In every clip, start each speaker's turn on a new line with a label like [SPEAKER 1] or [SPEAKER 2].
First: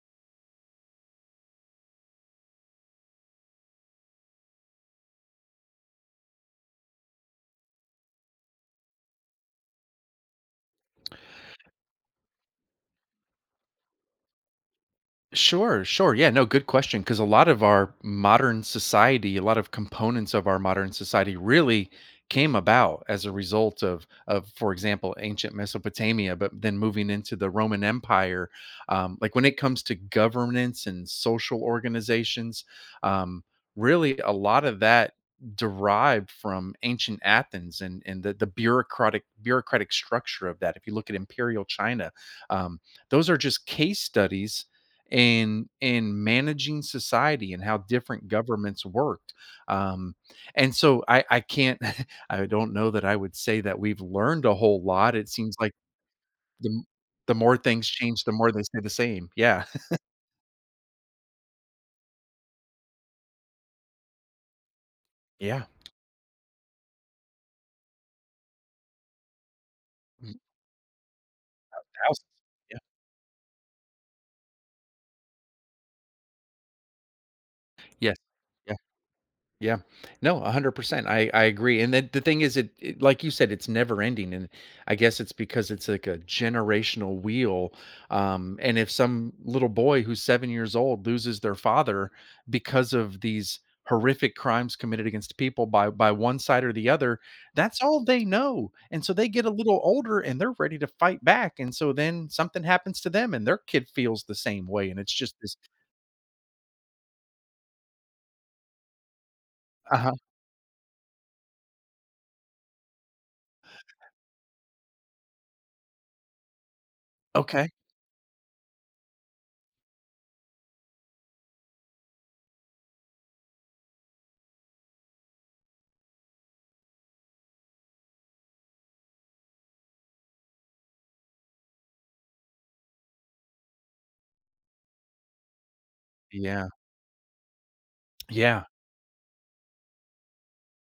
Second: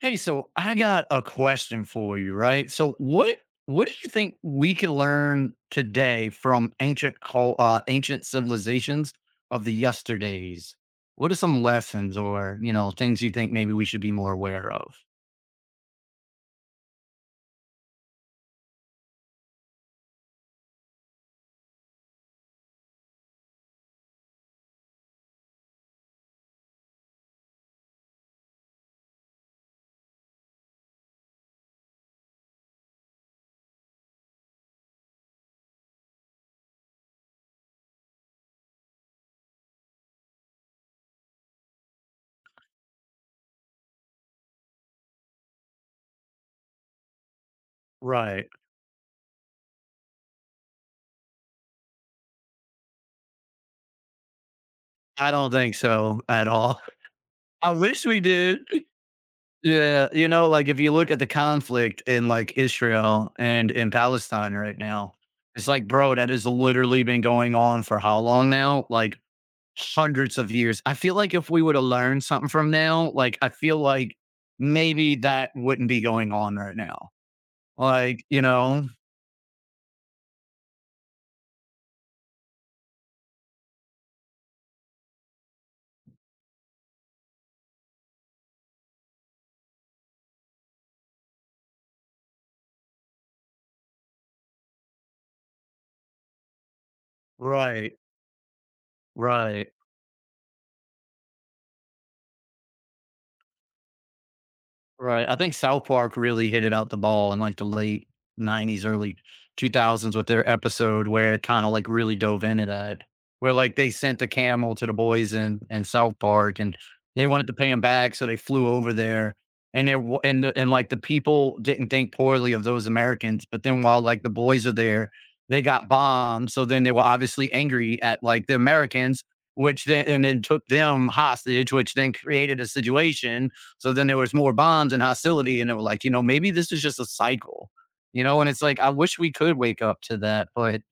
[SPEAKER 1] Hey, so I got a question for you, right? So what do you think we can learn today from ancient civilizations of the yesterdays? What are some lessons or, things you think maybe we should be more aware of?
[SPEAKER 2] Sure, sure. Yeah, no, good question. Because a lot of our modern society, a lot of components of our modern society really came about as a result of for example, ancient Mesopotamia, but then moving into the Roman Empire. Like when it comes to governance and social organizations, um, really a lot of that derived from ancient Athens and the bureaucratic structure of that. If you look at imperial China, um, those are just case studies and managing society and how different
[SPEAKER 1] Right.
[SPEAKER 2] governments worked. Um, and so I can't I don't know that I would say that we've learned a whole lot. It
[SPEAKER 1] I don't
[SPEAKER 2] seems like
[SPEAKER 1] think so at
[SPEAKER 2] the
[SPEAKER 1] all.
[SPEAKER 2] m the more
[SPEAKER 1] I
[SPEAKER 2] things
[SPEAKER 1] wish we
[SPEAKER 2] change, the more
[SPEAKER 1] did.
[SPEAKER 2] they stay the same. Yeah.
[SPEAKER 1] Yeah, like if you look at the conflict in like Israel and in Palestine right now,
[SPEAKER 2] Yeah.
[SPEAKER 1] it's like, bro, that has literally been going on for how long now? Like
[SPEAKER 2] Mm,
[SPEAKER 1] hundreds of years. I feel like if we would have learned
[SPEAKER 2] thousands.
[SPEAKER 1] something from
[SPEAKER 2] Yeah.
[SPEAKER 1] now, like I feel like maybe that wouldn't be going on right now.
[SPEAKER 2] Yes.
[SPEAKER 1] Like,
[SPEAKER 2] Yeah. Yeah. No, 100%. I agree, and then the thing is it like you said, it's never ending, and I guess it's because it's like a generational wheel, and if some little boy who's 7 years old loses their father because of these horrific crimes committed against people by one side or the other, that's
[SPEAKER 1] right,
[SPEAKER 2] all they know, and so they get a
[SPEAKER 1] right.
[SPEAKER 2] little older and they're ready to fight back, and so then something happens to them and their kid feels the same way, and it's
[SPEAKER 1] Right.
[SPEAKER 2] just
[SPEAKER 1] I think
[SPEAKER 2] this.
[SPEAKER 1] South Park really hit it out the ball in like the late 90s, early
[SPEAKER 2] Uh-huh.
[SPEAKER 1] 2000s with their episode where it kind of like really dove into that, where like they sent the camel to the boys in South Park and they wanted to
[SPEAKER 2] Okay.
[SPEAKER 1] pay him back. So they flew over there and it, wa- and, the- and like the people didn't think poorly of those Americans. But then while like the boys are there, they got bombed. So then they were obviously angry at like the Americans, and then took them hostage, which then created a situation so then there was more bombs and hostility, and they were like, maybe
[SPEAKER 2] Yeah.
[SPEAKER 1] this is just a cycle, you know. And it's
[SPEAKER 2] Yeah.
[SPEAKER 1] like I wish we could wake up to that, but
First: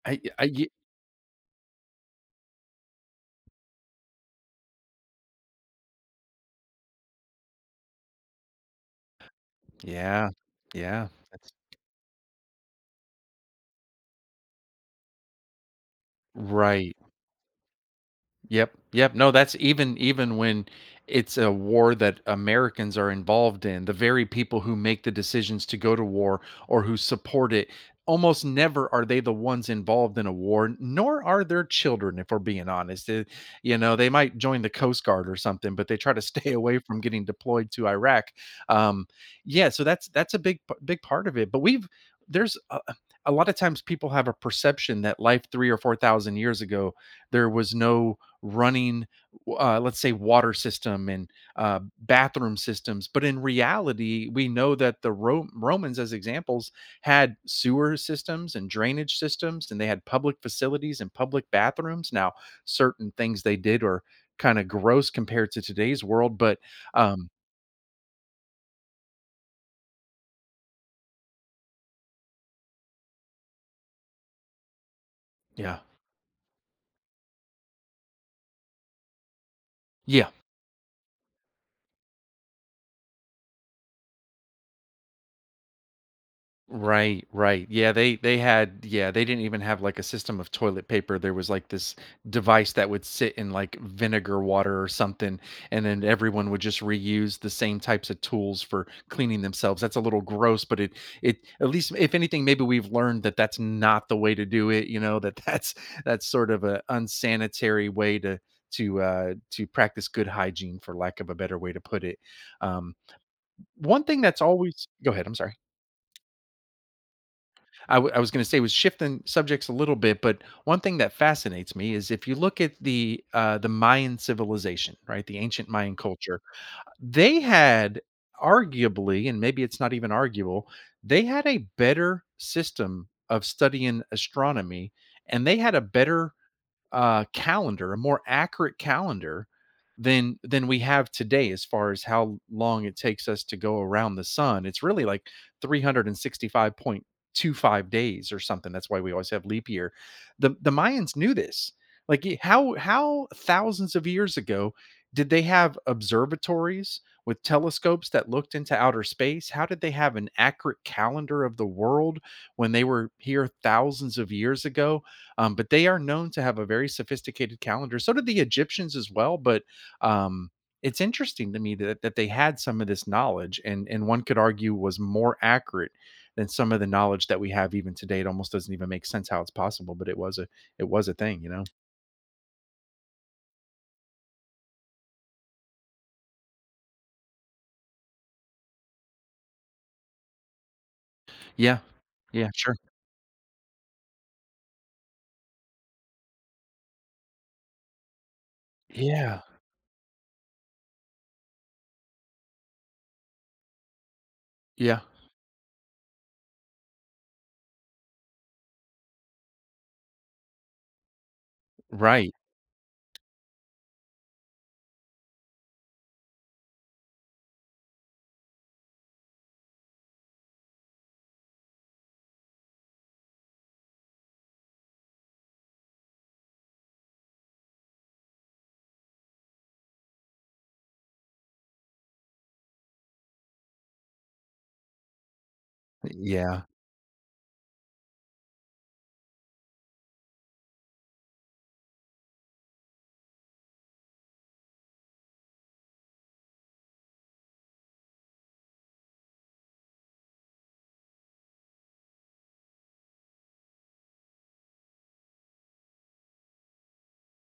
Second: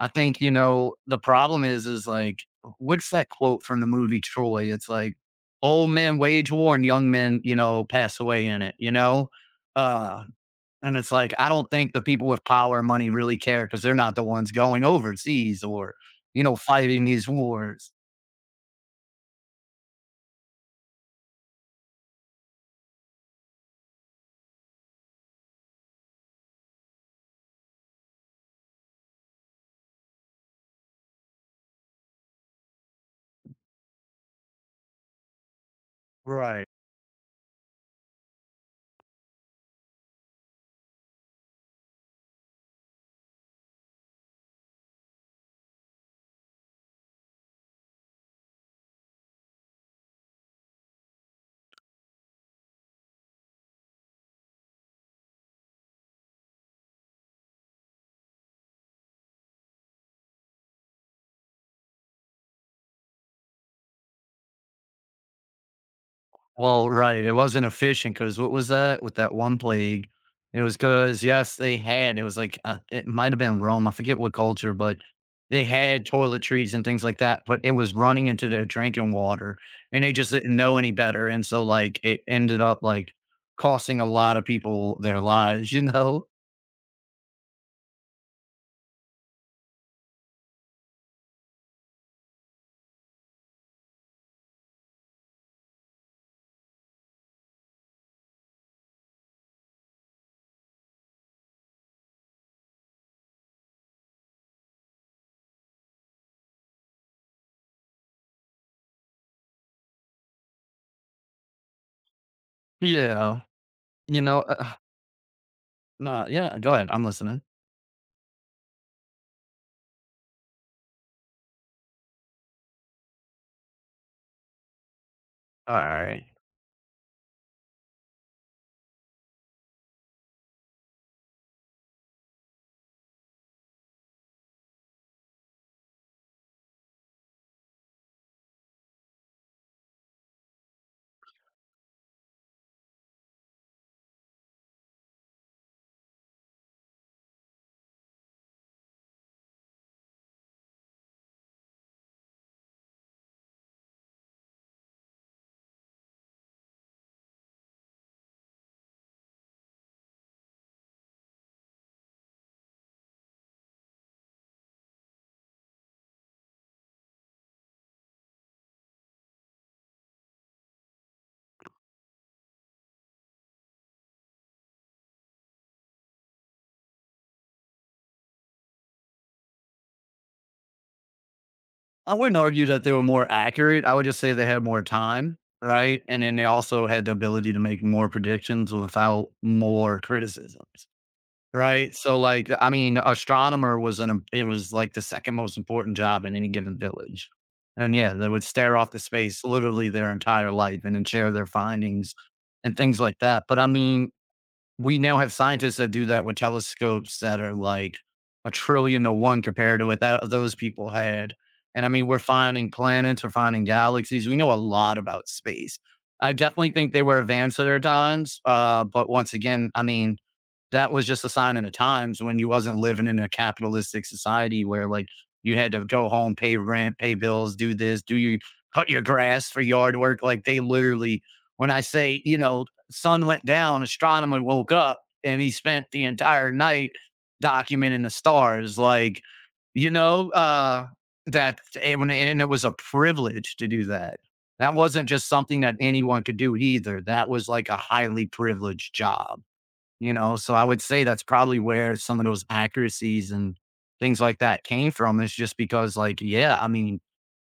[SPEAKER 1] I
[SPEAKER 2] I
[SPEAKER 1] think
[SPEAKER 2] I.
[SPEAKER 1] the problem is like what's that quote from the movie Troy? It's like old men wage war and young men, pass away in it. Uh,
[SPEAKER 2] Yeah.
[SPEAKER 1] and
[SPEAKER 2] Yeah.
[SPEAKER 1] it's like I
[SPEAKER 2] That's
[SPEAKER 1] don't think the people with power and money really care because they're not the ones going overseas or
[SPEAKER 2] right.
[SPEAKER 1] fighting these wars.
[SPEAKER 2] Yep, yep. No, that's even when it's a war that Americans are involved in, the very people who make the decisions to go to war or who support it, almost never are they the ones involved in a war, nor are their children, if we're being honest. You know, they might join the Coast Guard or something, but they try to stay
[SPEAKER 1] Right.
[SPEAKER 2] away from getting deployed to Iraq. Um, yeah, so that's big part of it. But we've there's a, A lot of times people have a perception that life 3 or 4 thousand years ago there was no running let's say water system and bathroom systems, but in reality we know that the Romans, as examples, had sewer systems and drainage systems, and they had public facilities and public bathrooms. Now certain things they did are kind of gross compared to today's world, but
[SPEAKER 1] Well, right.
[SPEAKER 2] um
[SPEAKER 1] It wasn't efficient because what was that with that one plague? It was because, yes, they had, it was like, it might have been Rome. I forget what culture, but they
[SPEAKER 2] yeah,
[SPEAKER 1] had toiletries and things like that, but it was running into their drinking water and they
[SPEAKER 2] yeah.
[SPEAKER 1] just didn't know any better. And so, like, it ended up like costing a lot of people their lives, you know?
[SPEAKER 2] Right, right. Yeah, they had yeah, they didn't even have like a system of toilet paper. There was like this device that would sit in like vinegar water or something, and then everyone would just reuse the same types of tools for cleaning themselves. That's a little gross, but it at least, if anything, maybe we've learned that that's not the way to do it, you know, that that's sort of a unsanitary way to to practice good hygiene, for lack of a better way to put it. Um
[SPEAKER 1] Yeah.
[SPEAKER 2] One
[SPEAKER 1] You
[SPEAKER 2] thing
[SPEAKER 1] know,
[SPEAKER 2] that's
[SPEAKER 1] uh, uh,
[SPEAKER 2] always go ahead, I'm sorry.
[SPEAKER 1] nah, yeah, go ahead. I'm listening.
[SPEAKER 2] I was going to say, was shifting subjects a little bit, but one thing that fascinates me is if you look at the Mayan civilization, right, the ancient
[SPEAKER 1] All
[SPEAKER 2] Mayan
[SPEAKER 1] right.
[SPEAKER 2] culture, they had arguably, and maybe it's not even arguable, they had a better system of studying astronomy, and they had a better calendar, a more accurate calendar than we have today as far as how long it takes us to go around the sun. It's really like 365.25 days or something. That's why we always have leap year. The Mayans knew this. Like how thousands of years ago did they have observatories with telescopes that looked into outer space? How did they have an accurate calendar of the world when they were here thousands of years ago? But they are known to have a very sophisticated calendar. So did the Egyptians as well. But um, it's interesting to me that they had some of this knowledge, and one could argue was more accurate than some of the knowledge that we have even today. It almost doesn't even make sense how it's possible, but it was a thing, you know?
[SPEAKER 1] I wouldn't argue that they were more accurate. I would just say they had more time, right? And then they also had the ability to make more predictions without more criticisms,
[SPEAKER 2] Yeah.
[SPEAKER 1] right? So,
[SPEAKER 2] Yeah,
[SPEAKER 1] like, I
[SPEAKER 2] sure.
[SPEAKER 1] mean, astronomer was an im- it was like the second most important job in any given village, and yeah, they would stare off the
[SPEAKER 2] Yeah.
[SPEAKER 1] space literally their entire life and then share their findings and things like that. But I mean, we
[SPEAKER 2] Yeah.
[SPEAKER 1] now have scientists that do that with telescopes that are like a trillion to one compared to those people had. And I mean, we're
[SPEAKER 2] Right.
[SPEAKER 1] finding planets, we're finding galaxies. We know a lot about space. I definitely think they were advanced at their times. But once again, I mean, that was just a sign of the times when you wasn't living in a capitalistic society where like you had to go home, pay rent, pay bills, do this, do you cut your grass for yard work. Like they literally, when I say, sun went down, astronomer woke up and he spent the entire
[SPEAKER 2] Yeah.
[SPEAKER 1] night documenting the stars. Like, you know, uh, that and it was a privilege to do that. That wasn't just something that anyone could do either. That was like a highly privileged job. You know, so I would say that's probably where some of those accuracies and things like that came from is just because like, yeah, I mean,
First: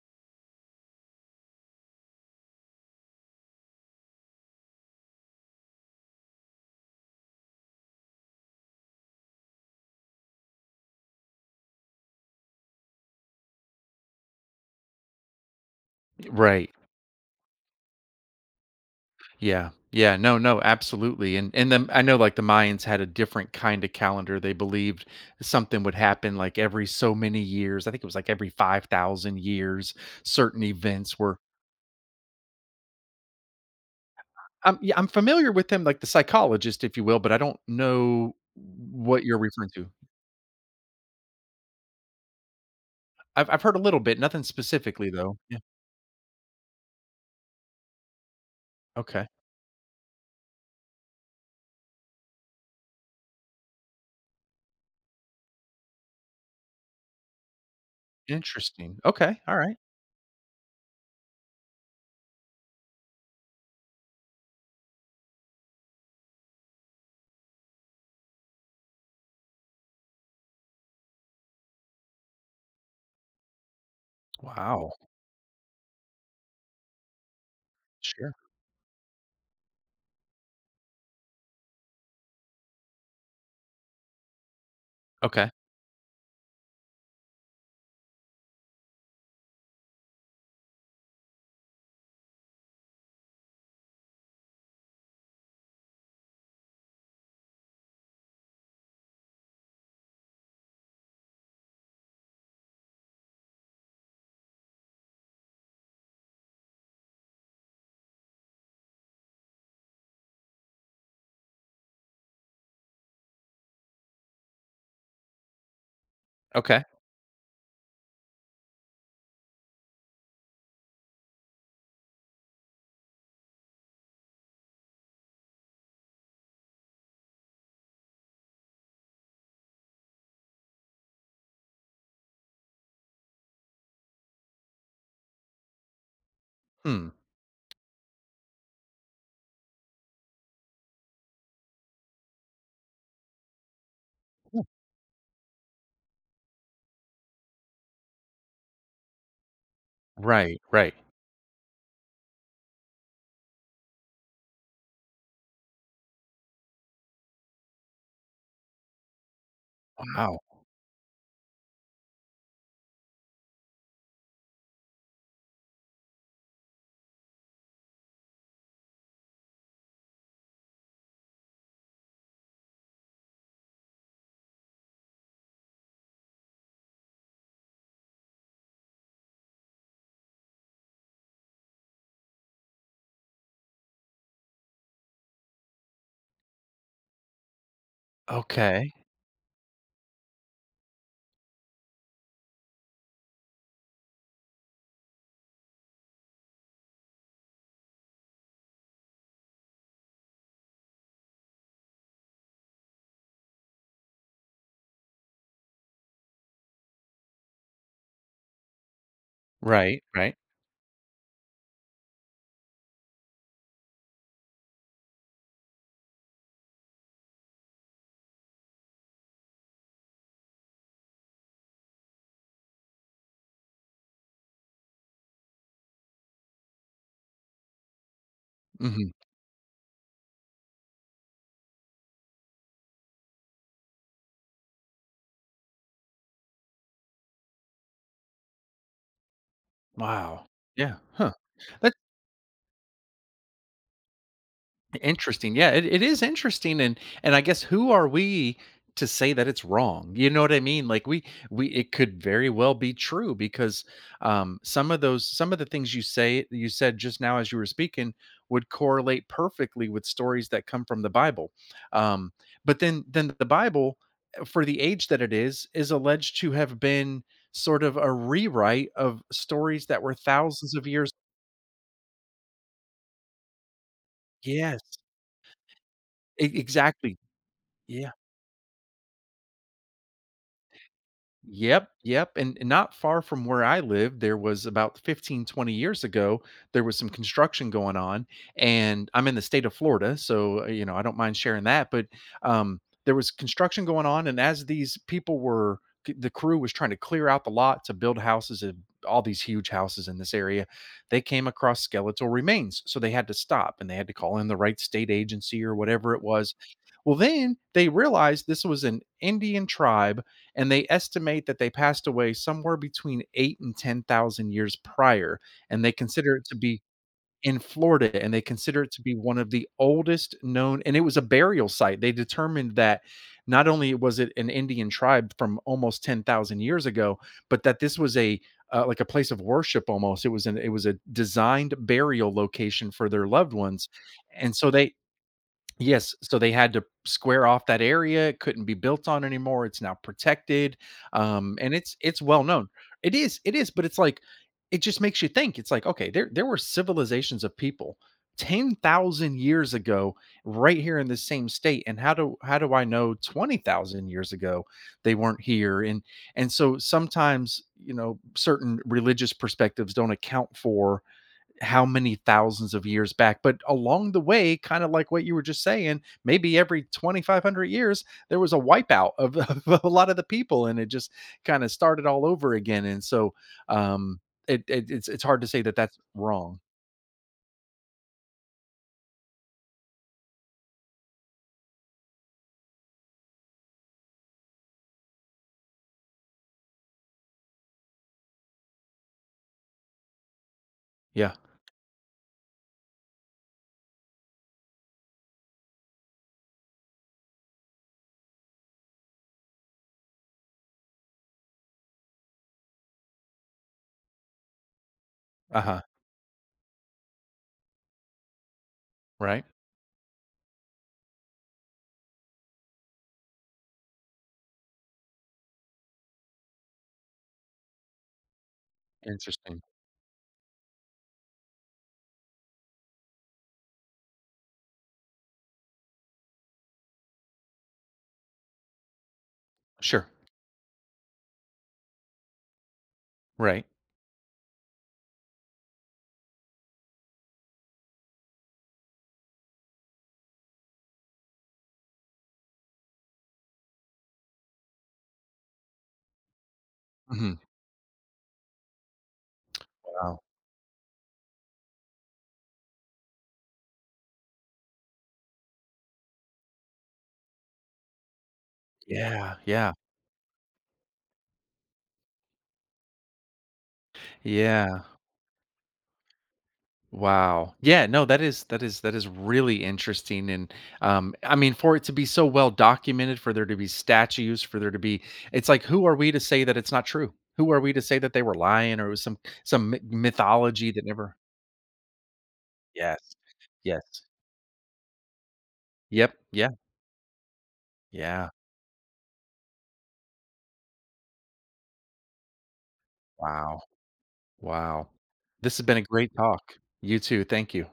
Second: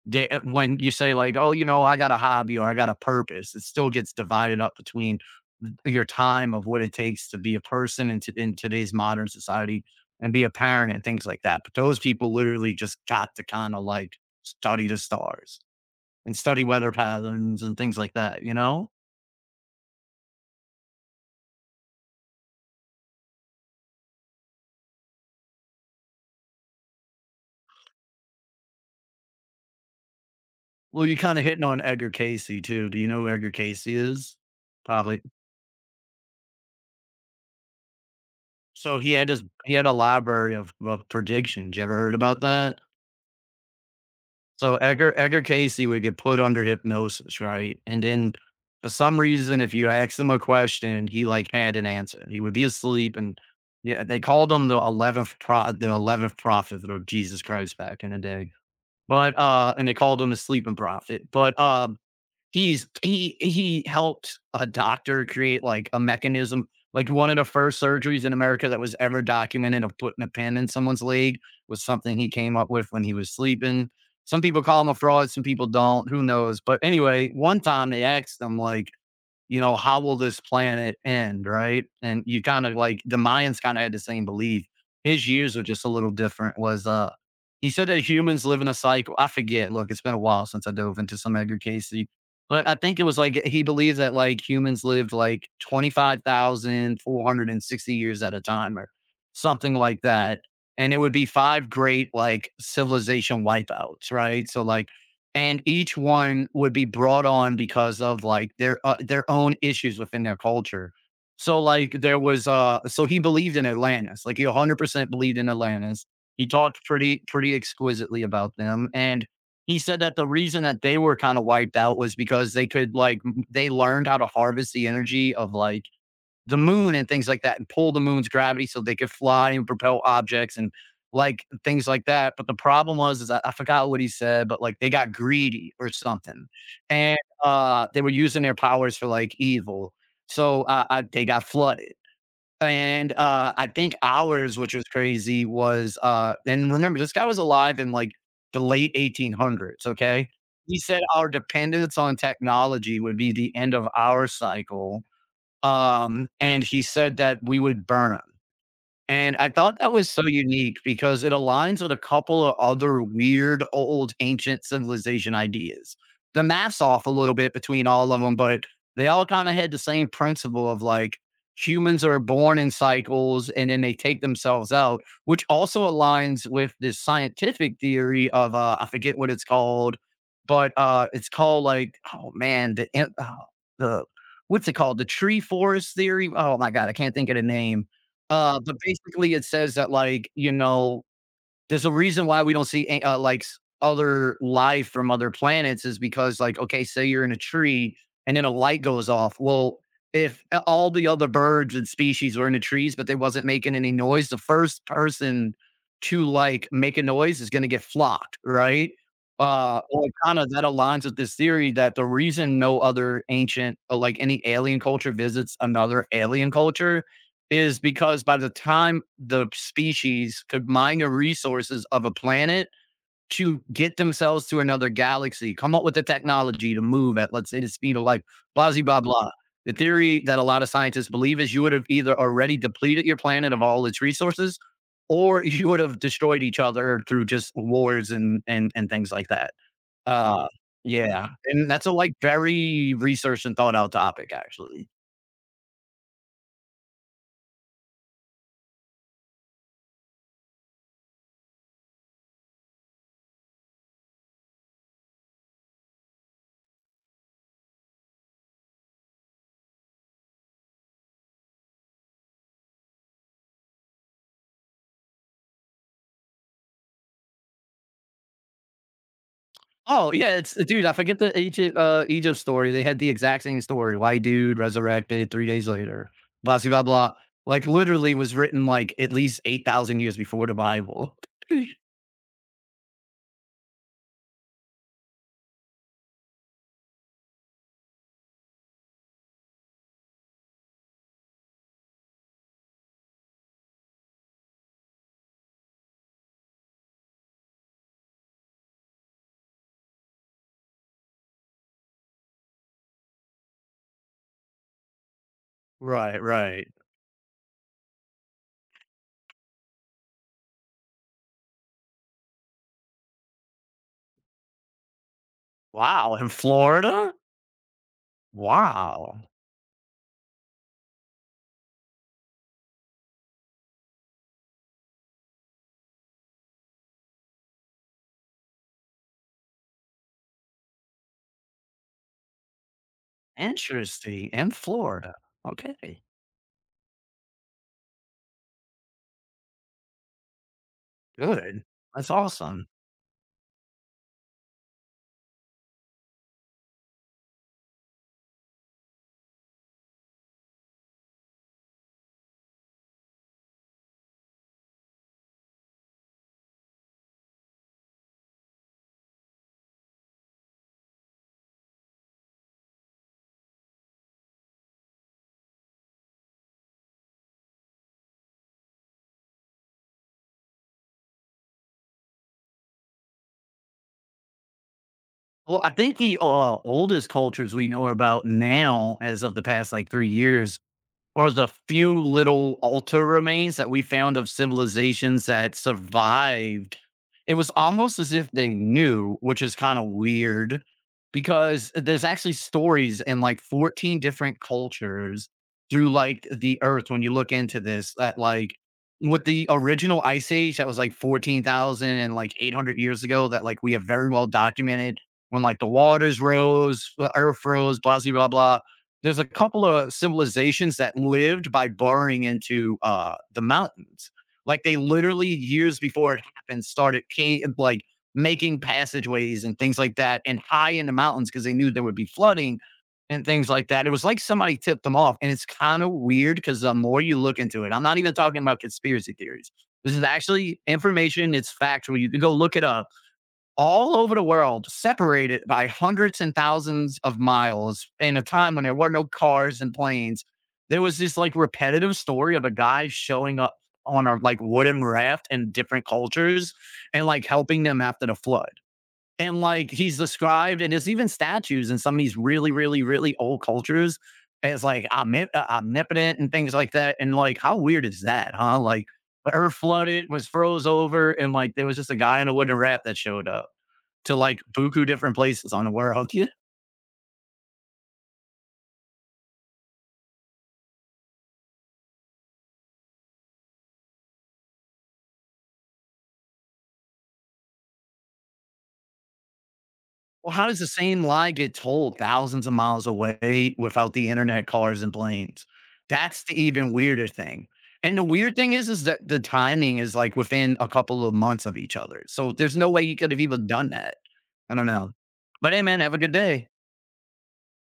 [SPEAKER 1] when you say like, oh, I got a hobby or I got a purpose, it still gets divided up between your time of what it takes to be a person in today's modern society and be a parent and things like that. But those people literally just got to kind of like study the stars and study
[SPEAKER 2] Right.
[SPEAKER 1] weather patterns and things like that, you know?
[SPEAKER 2] Yeah. Yeah. No, no, absolutely. And then I know like the Mayans had a different kind of calendar. They believed something would happen like every so many years. I think it was like every 5,000 years certain
[SPEAKER 1] Well, you're
[SPEAKER 2] events were
[SPEAKER 1] kinda hitting on Edgar Casey too. Do you know who Edgar Casey is?
[SPEAKER 2] I'm yeah, I'm
[SPEAKER 1] Probably.
[SPEAKER 2] familiar with them, like the psychologist if you will, but I don't know
[SPEAKER 1] So
[SPEAKER 2] what you're referring
[SPEAKER 1] he had
[SPEAKER 2] to.
[SPEAKER 1] a library of predictions. You ever heard about that?
[SPEAKER 2] I've heard a little bit, nothing
[SPEAKER 1] So
[SPEAKER 2] specifically
[SPEAKER 1] Edgar
[SPEAKER 2] though.
[SPEAKER 1] Edgar
[SPEAKER 2] Yeah.
[SPEAKER 1] Casey would get put under hypnosis, right? And then for some
[SPEAKER 2] Okay.
[SPEAKER 1] reason, if you asked him a question, he, like, had an answer. He would be asleep and yeah, they called him the 11th prophet of Jesus Christ back in the day.
[SPEAKER 2] Interesting.
[SPEAKER 1] But,
[SPEAKER 2] Okay. All right.
[SPEAKER 1] and they called him the sleeping prophet. He helped a doctor create like a mechanism like one of the first surgeries in america that was ever documented of putting a pin in someone's leg was something he came up with when he was sleeping. Some people call him
[SPEAKER 2] Wow.
[SPEAKER 1] a fraud, some people don't, who knows, but anyway one time they
[SPEAKER 2] Sure.
[SPEAKER 1] asked him like, you know, how will this planet end, right? And you kind of like the Mayans kind of had the same belief. His
[SPEAKER 2] Okay.
[SPEAKER 1] years were just a little different. Was He said that humans live in a cycle. I forget. Look, it's been a while since I dove into some Edgar Casey, but I think it was like he believes that like humans lived like 25,460 years at a time, or something like that. And it would be five great like civilization wipeouts, right? So like and each one would be brought on because of like their own issues within their culture. So like there was so he believed in Atlantis. Like he 100% believed in Atlantis. He
[SPEAKER 2] Okay.
[SPEAKER 1] talked pretty exquisitely about them and he said that the reason that they were kind of wiped out was because they could they learned how to harvest the energy of like the moon and things like that and pull the moon's gravity so they could fly and propel objects and like things like that. But the problem was is I forgot what he said, but like they got greedy or something,
[SPEAKER 2] Hmm.
[SPEAKER 1] and they were using their powers for like evil. So they got flooded, and I think ours, which was crazy, was and remember this guy was alive in like the late 1800s. Okay,
[SPEAKER 2] Right,
[SPEAKER 1] he
[SPEAKER 2] right.
[SPEAKER 1] said our dependence on technology would be the end of our cycle, and he said that we would burn him. And I thought that was so
[SPEAKER 2] Wow.
[SPEAKER 1] unique because it aligns with a couple of other weird old ancient civilization ideas. The math's off a little bit between all of them, but they all kind of had the same principle of like humans are born in cycles and then they take themselves out, which also aligns with this scientific theory of I forget what it's called, but it's called like, oh man, uh, the what's it called, the tree forest theory? Oh my god, I can't think of the name. But
[SPEAKER 2] Okay.
[SPEAKER 1] basically it says that, like, you know, there's a reason why we don't see a like, s other life from other planets is because, like, okay, say you're in a tree and then a light goes off. Well, if a all the other birds and species were in the trees, but they wasn't making any noise, the first person to, like, make a noise is gonna get flocked, right?
[SPEAKER 2] Right,
[SPEAKER 1] Well,
[SPEAKER 2] right.
[SPEAKER 1] kinda that aligns with this theory that the reason no other ancient or, like, any alien culture visits another alien culture is because by the time the species could mine the resources of a planet to get themselves to another galaxy, come up with the technology to move at, let's say, the speed of light, blah, blah,
[SPEAKER 2] Mhm.
[SPEAKER 1] blah. The theory that a lot of scientists believe is you would have either already depleted your planet of all its resources or you would have destroyed each other through just wars and and things like that. Uh
[SPEAKER 2] Wow. Yeah.
[SPEAKER 1] yeah.
[SPEAKER 2] Huh.
[SPEAKER 1] And that's a
[SPEAKER 2] That's
[SPEAKER 1] like very researched and thought out topic actually.
[SPEAKER 2] interesting. Yeah, it is interesting. And I guess who are we to say that it's wrong? You know what I mean? Like we it could very well be true because some of those some of the things you say you said just now as you were speaking would correlate perfectly with stories that come from the Bible. Um but then the Bible for the age that it is alleged to have been sort of a rewrite of stories that
[SPEAKER 1] Oh,
[SPEAKER 2] were
[SPEAKER 1] yeah, it's
[SPEAKER 2] thousands of
[SPEAKER 1] dude, I
[SPEAKER 2] years
[SPEAKER 1] forget Egypt story. They had the exact same story. Why, dude
[SPEAKER 2] yes.
[SPEAKER 1] resurrected 3 days later.
[SPEAKER 2] E
[SPEAKER 1] Blah, see, blah, blah.
[SPEAKER 2] exactly.
[SPEAKER 1] Like
[SPEAKER 2] Yeah.
[SPEAKER 1] literally was written like at least 8,000 years before the Bible.
[SPEAKER 2] Yep, yep, and not far from where I lived, there was about 15, 20 years ago, there was some construction going on, and I'm in the state of Florida, so, you know, I don't mind sharing that, but, um, there was construction going on, and as these people were c the crew was trying to clear out the lot to build houses and all these huge houses in this area, they came across skeletal remains, so they had to stop, and they had to call in the right state agency or whatever
[SPEAKER 1] Right,
[SPEAKER 2] it was.
[SPEAKER 1] right.
[SPEAKER 2] Well, then they realized this was an Indian tribe and they estimate that they passed away somewhere between 8 and 10,000 years prior, and they
[SPEAKER 1] Wow, in
[SPEAKER 2] consider it to be
[SPEAKER 1] Florida?
[SPEAKER 2] in Florida, and they consider it to be
[SPEAKER 1] Wow.
[SPEAKER 2] one of the oldest known, and it was a burial site. They determined that not only was it an Indian tribe from almost 10,000 years ago, but that this was a, like, a place of worship almost. It was an it was a designed burial location for their loved ones,
[SPEAKER 1] Interesting. In
[SPEAKER 2] and so they
[SPEAKER 1] Florida. Okay.
[SPEAKER 2] yes, so they had to square off that area, it couldn't be built on anymore, it's now protected,
[SPEAKER 1] Good.
[SPEAKER 2] and
[SPEAKER 1] That's
[SPEAKER 2] it's well
[SPEAKER 1] awesome.
[SPEAKER 2] known. It is, but it's like it just makes you think. It's like, okay, there were civilizations of people 10,000 years ago right here in the same state, and how do I know 20,000 years ago they weren't here? And so sometimes, you know, certain religious perspectives don't account for how many thousands of years back. But along the way, kind of like what you were just saying, maybe every 2,500 years, there was a wipeout of, of a lot of the people, and it just kind of started all over again. And so um, it, it, it's hard to
[SPEAKER 1] Well,
[SPEAKER 2] say
[SPEAKER 1] I
[SPEAKER 2] that that's
[SPEAKER 1] think the,
[SPEAKER 2] wrong.
[SPEAKER 1] oldest cultures we know about now as of the past, like, 3 years was a few little altar remains that we found of civilizations that survived. It was almost as if they knew, which is kind of weird
[SPEAKER 2] Yeah.
[SPEAKER 1] because there's actually stories in like 14 different cultures through like the earth when you look into this that like with the original ice age that was like 14,000 and like 800 years ago that like we have very well documented when like
[SPEAKER 2] Uh
[SPEAKER 1] the
[SPEAKER 2] huh.
[SPEAKER 1] waters rose, the earth rose, blah, blah, blah, blah. There's a
[SPEAKER 2] Right.
[SPEAKER 1] couple of civilizations that lived by burrowing into the mountains. Like they literally years before it happened started like making passageways and
[SPEAKER 2] Interesting.
[SPEAKER 1] things like that, and high in the mountains because they knew there would be flooding and things like that. It was like somebody tipped them off, and it's kind of weird because the more you look into it, I'm not even talking about conspiracy theories. This is
[SPEAKER 2] Sure.
[SPEAKER 1] actually information. It's factual. You can go look it up
[SPEAKER 2] Right.
[SPEAKER 1] all over the world, separated by hundreds and thousands of miles in a time when there were no cars and planes. There was this like repetitive story of a guy showing up on a like wooden raft in different cultures and like
[SPEAKER 2] Hmm.
[SPEAKER 1] helping them after the flood. And like he's
[SPEAKER 2] Wow.
[SPEAKER 1] described, and there's even statues in some of these really, really, really old cultures as like omnipotent and things like that. And like, how weird is that, huh? Like, the
[SPEAKER 2] Yeah.
[SPEAKER 1] earth
[SPEAKER 2] Yeah.
[SPEAKER 1] flooded, was froze over, and like there was just a guy in a wooden raft that showed up to like
[SPEAKER 2] Yeah.
[SPEAKER 1] buku different places on the world. Yeah.
[SPEAKER 2] Wow. Yeah, no, that is that is that is really interesting, and I mean, for it to be so well documented, for there to be statues, for there to be it's like who are we to say that it's not true? Who are we to say that they were lying or it was some
[SPEAKER 1] Well, how does the
[SPEAKER 2] mythology that
[SPEAKER 1] same
[SPEAKER 2] never
[SPEAKER 1] lie get told thousands of miles
[SPEAKER 2] yes.
[SPEAKER 1] away without
[SPEAKER 2] Yes.
[SPEAKER 1] the internet, cars, and planes?
[SPEAKER 2] Yep.
[SPEAKER 1] That's the
[SPEAKER 2] Yeah.
[SPEAKER 1] even weirder thing. And the
[SPEAKER 2] Yeah.
[SPEAKER 1] weird thing is that the timing is like within a couple of months of each other. So there's no way you could have even
[SPEAKER 2] Wow.
[SPEAKER 1] done that. I don't
[SPEAKER 2] Wow.
[SPEAKER 1] know. But
[SPEAKER 2] This
[SPEAKER 1] hey,
[SPEAKER 2] has been
[SPEAKER 1] man,
[SPEAKER 2] a
[SPEAKER 1] have a
[SPEAKER 2] great
[SPEAKER 1] good
[SPEAKER 2] talk.
[SPEAKER 1] day.
[SPEAKER 2] You too. Thank you.